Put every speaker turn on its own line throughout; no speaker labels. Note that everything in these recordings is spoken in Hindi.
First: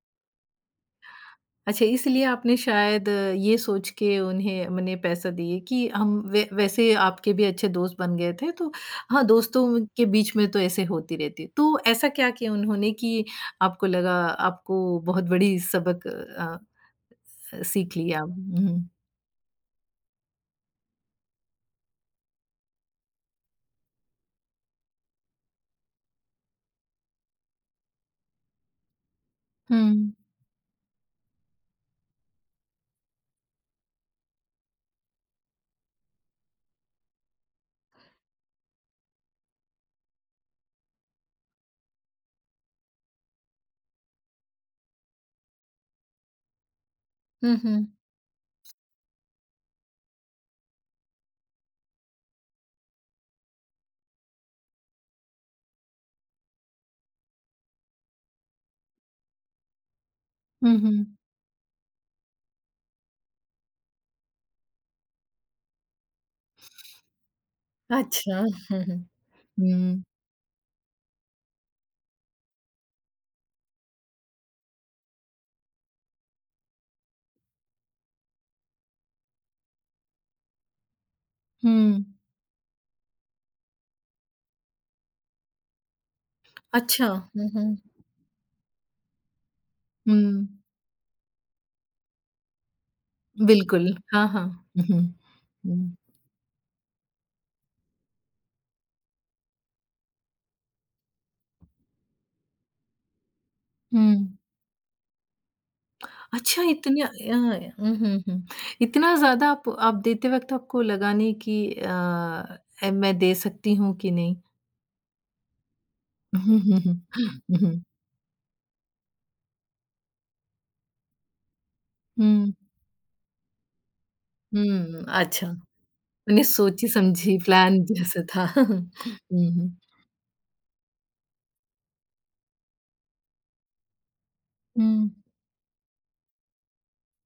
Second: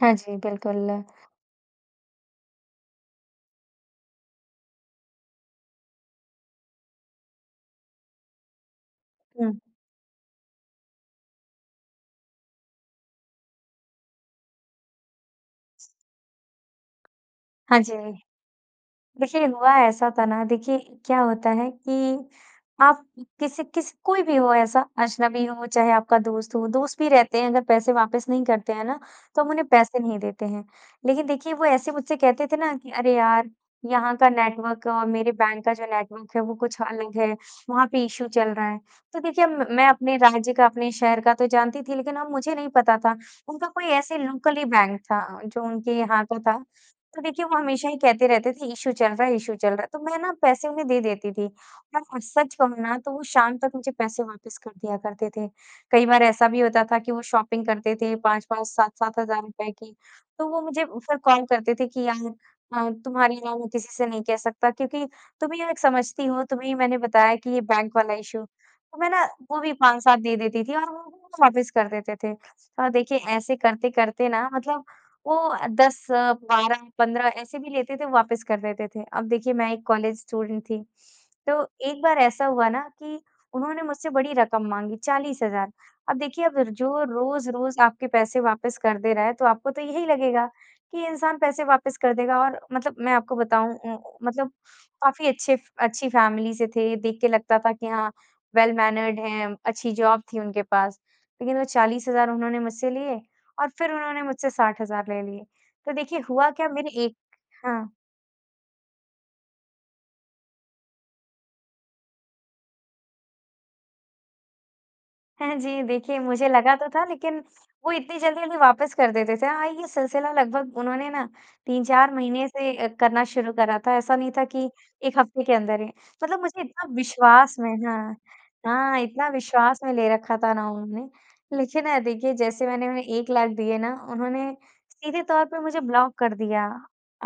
हाँ जी, बिल्कुल।
अच्छा इसलिए आपने शायद ये सोच के उन्हें उन्हें पैसा दिए कि हम व वैसे आपके भी अच्छे दोस्त बन गए थे तो हाँ,
हुँ।
दोस्तों के बीच में तो ऐसे होती रहती है। तो ऐसा क्या किया उन्होंने कि आपको लगा आपको बहुत बड़ी सबक अ,
हाँ जी।
सीख लिया? हुँ।
देखिए, हुआ ऐसा था ना देखिए क्या होता है कि, आप किसी किस कोई भी हो ऐसा अजनबी हो, चाहे आपका दोस्त हो दोस्त भी रहते हैं अगर पैसे वापस नहीं करते हैं ना, तो हम उन्हें पैसे
हुँ।
नहीं देते हैं। लेकिन देखिए वो ऐसे मुझसे कहते थे ना, कि "अरे यार! यहाँ का नेटवर्क और मेरे बैंक का जो नेटवर्क है वो कुछ अलग है।" वहाँ पे इशू चल रहा है। तो देखिए मैं अपने राज्य का अपने शहर का तो जानती थी लेकिन अब मुझे नहीं पता था उनका कोई ऐसे लोकल ही बैंक था जो उनके यहाँ पे था। तो देखिए
हुँ,
वो
हुँ।
हमेशा ही कहते रहते थे इशू चल रहा है इशू चल रहा है। तो मैं ना पैसे उन्हें दे देती थी, और सच कहूँ ना तो वो शाम तक मुझे पैसे वापस कर दिया करते थे। कई बार ऐसा भी होता था कि वो शॉपिंग करते थे 5-5 7-7 हज़ार रुपये की, तो वो
हुँ,
मुझे
हुँ।
फिर कॉल करते थे कि यार अ, तुम्हारे अलावा मैं किसी से नहीं कह सकता क्योंकि तुम ही एक समझती हो, तुम्हें ही मैंने बताया कि ये बैंक वाला
अच्छा।
इशू। तो मैं ना वो भी
हुँ।
5-7 दे देती थी और वो वापस कर देते थे। और देखिए ऐसे करते-करते ना मतलब वो 10-12-15 ऐसे भी लेते थे वापस कर देते थे। अब देखिए मैं एक कॉलेज स्टूडेंट थी, तो एक
हुँ।
बार ऐसा हुआ ना कि उन्होंने मुझसे बड़ी रकम माँगी 40,000 अब देखिए अब जो
अच्छा। हुँ, हुँ।
रोज़-रोज़ आपके पैसे वापस कर दे रहा है तो आपको तो यही लगेगा
हुँ।
कि इंसान पैसे वापस कर देगा। और मतलब मैं आपको बताऊँ
बिल्कुल।
उम,
हाँ, हाँ।
मतलब काफ़ी अच्छे
हुँ।
अच्छी फैमिली से थे। देख के लगता था कि हाँ वेल मैनर्ड हैं अच्छी जॉब थी उनके पास। लेकिन वो 40,000 उन्होंने मुझसे लिए, और फिर उन्होंने
हुँ।
मुझसे 60,000 ले लिए। तो देखिए हुआ
अच्छा
क्या मेरी
इतना
एक
अ,
हाँ।
हुँ, हुँ। इतना ज़्यादा आप आप देते वक़्त आपको लगा नहीं कि अ, मैं दे सकती हूँ कि नहीं?
हाँ जी, देखिए मुझे
हुँ,
लगा तो
हुँ।
था लेकिन, वो इतनी जल्दी-जल्दी वापस कर देते थे। हाँ ये सिलसिला लगभग उन्होंने ना 3-4 महीने
हुँ।
से करना शुरू करा था, ऐसा नहीं था कि
हुँ,
1 हफ्ते
अच्छा।
के अंदर ही। मतलब
मने
मुझे इतना
सोची समझी
विश्वास में
प्लान
हाँ,
जैसा था
हाँ! इतना
हुँ।
विश्वास में ले रखा था ना उन्होंने लेकिन ना देखिए जैसे मैंने उन्हें 1 लाख दिए ना उन्होंने
हुँ।
सीधे तौर पे मुझे ब्लॉक कर दिया।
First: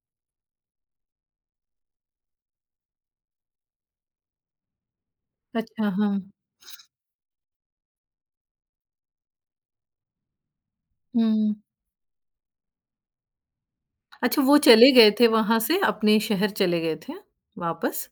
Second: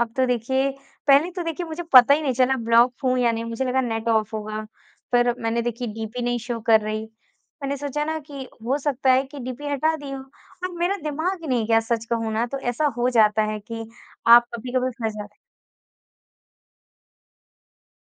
अब तो देखिए पहले तो देखिए मुझे पता ही नहीं चला ब्लॉक हूँ या नहीं, मुझे लगा नेट ऑफ होगा पर मैंने
अच्छा,
देखिए
हाँ।
डीपी नहीं शो कर रही। मैंने सोचा ना कि हो सकता है कि डीपी हटा दी हो। और मेरा दिमाग ही
हुँ।
नहीं गया सच कहूँ ना तो ऐसा हो जाता है कि
अच्छा
आप
वो चले
कभी-कभी
गए
फँस
थे
जाते
वहाँ से, अपने शहर चले गए थे, वापस?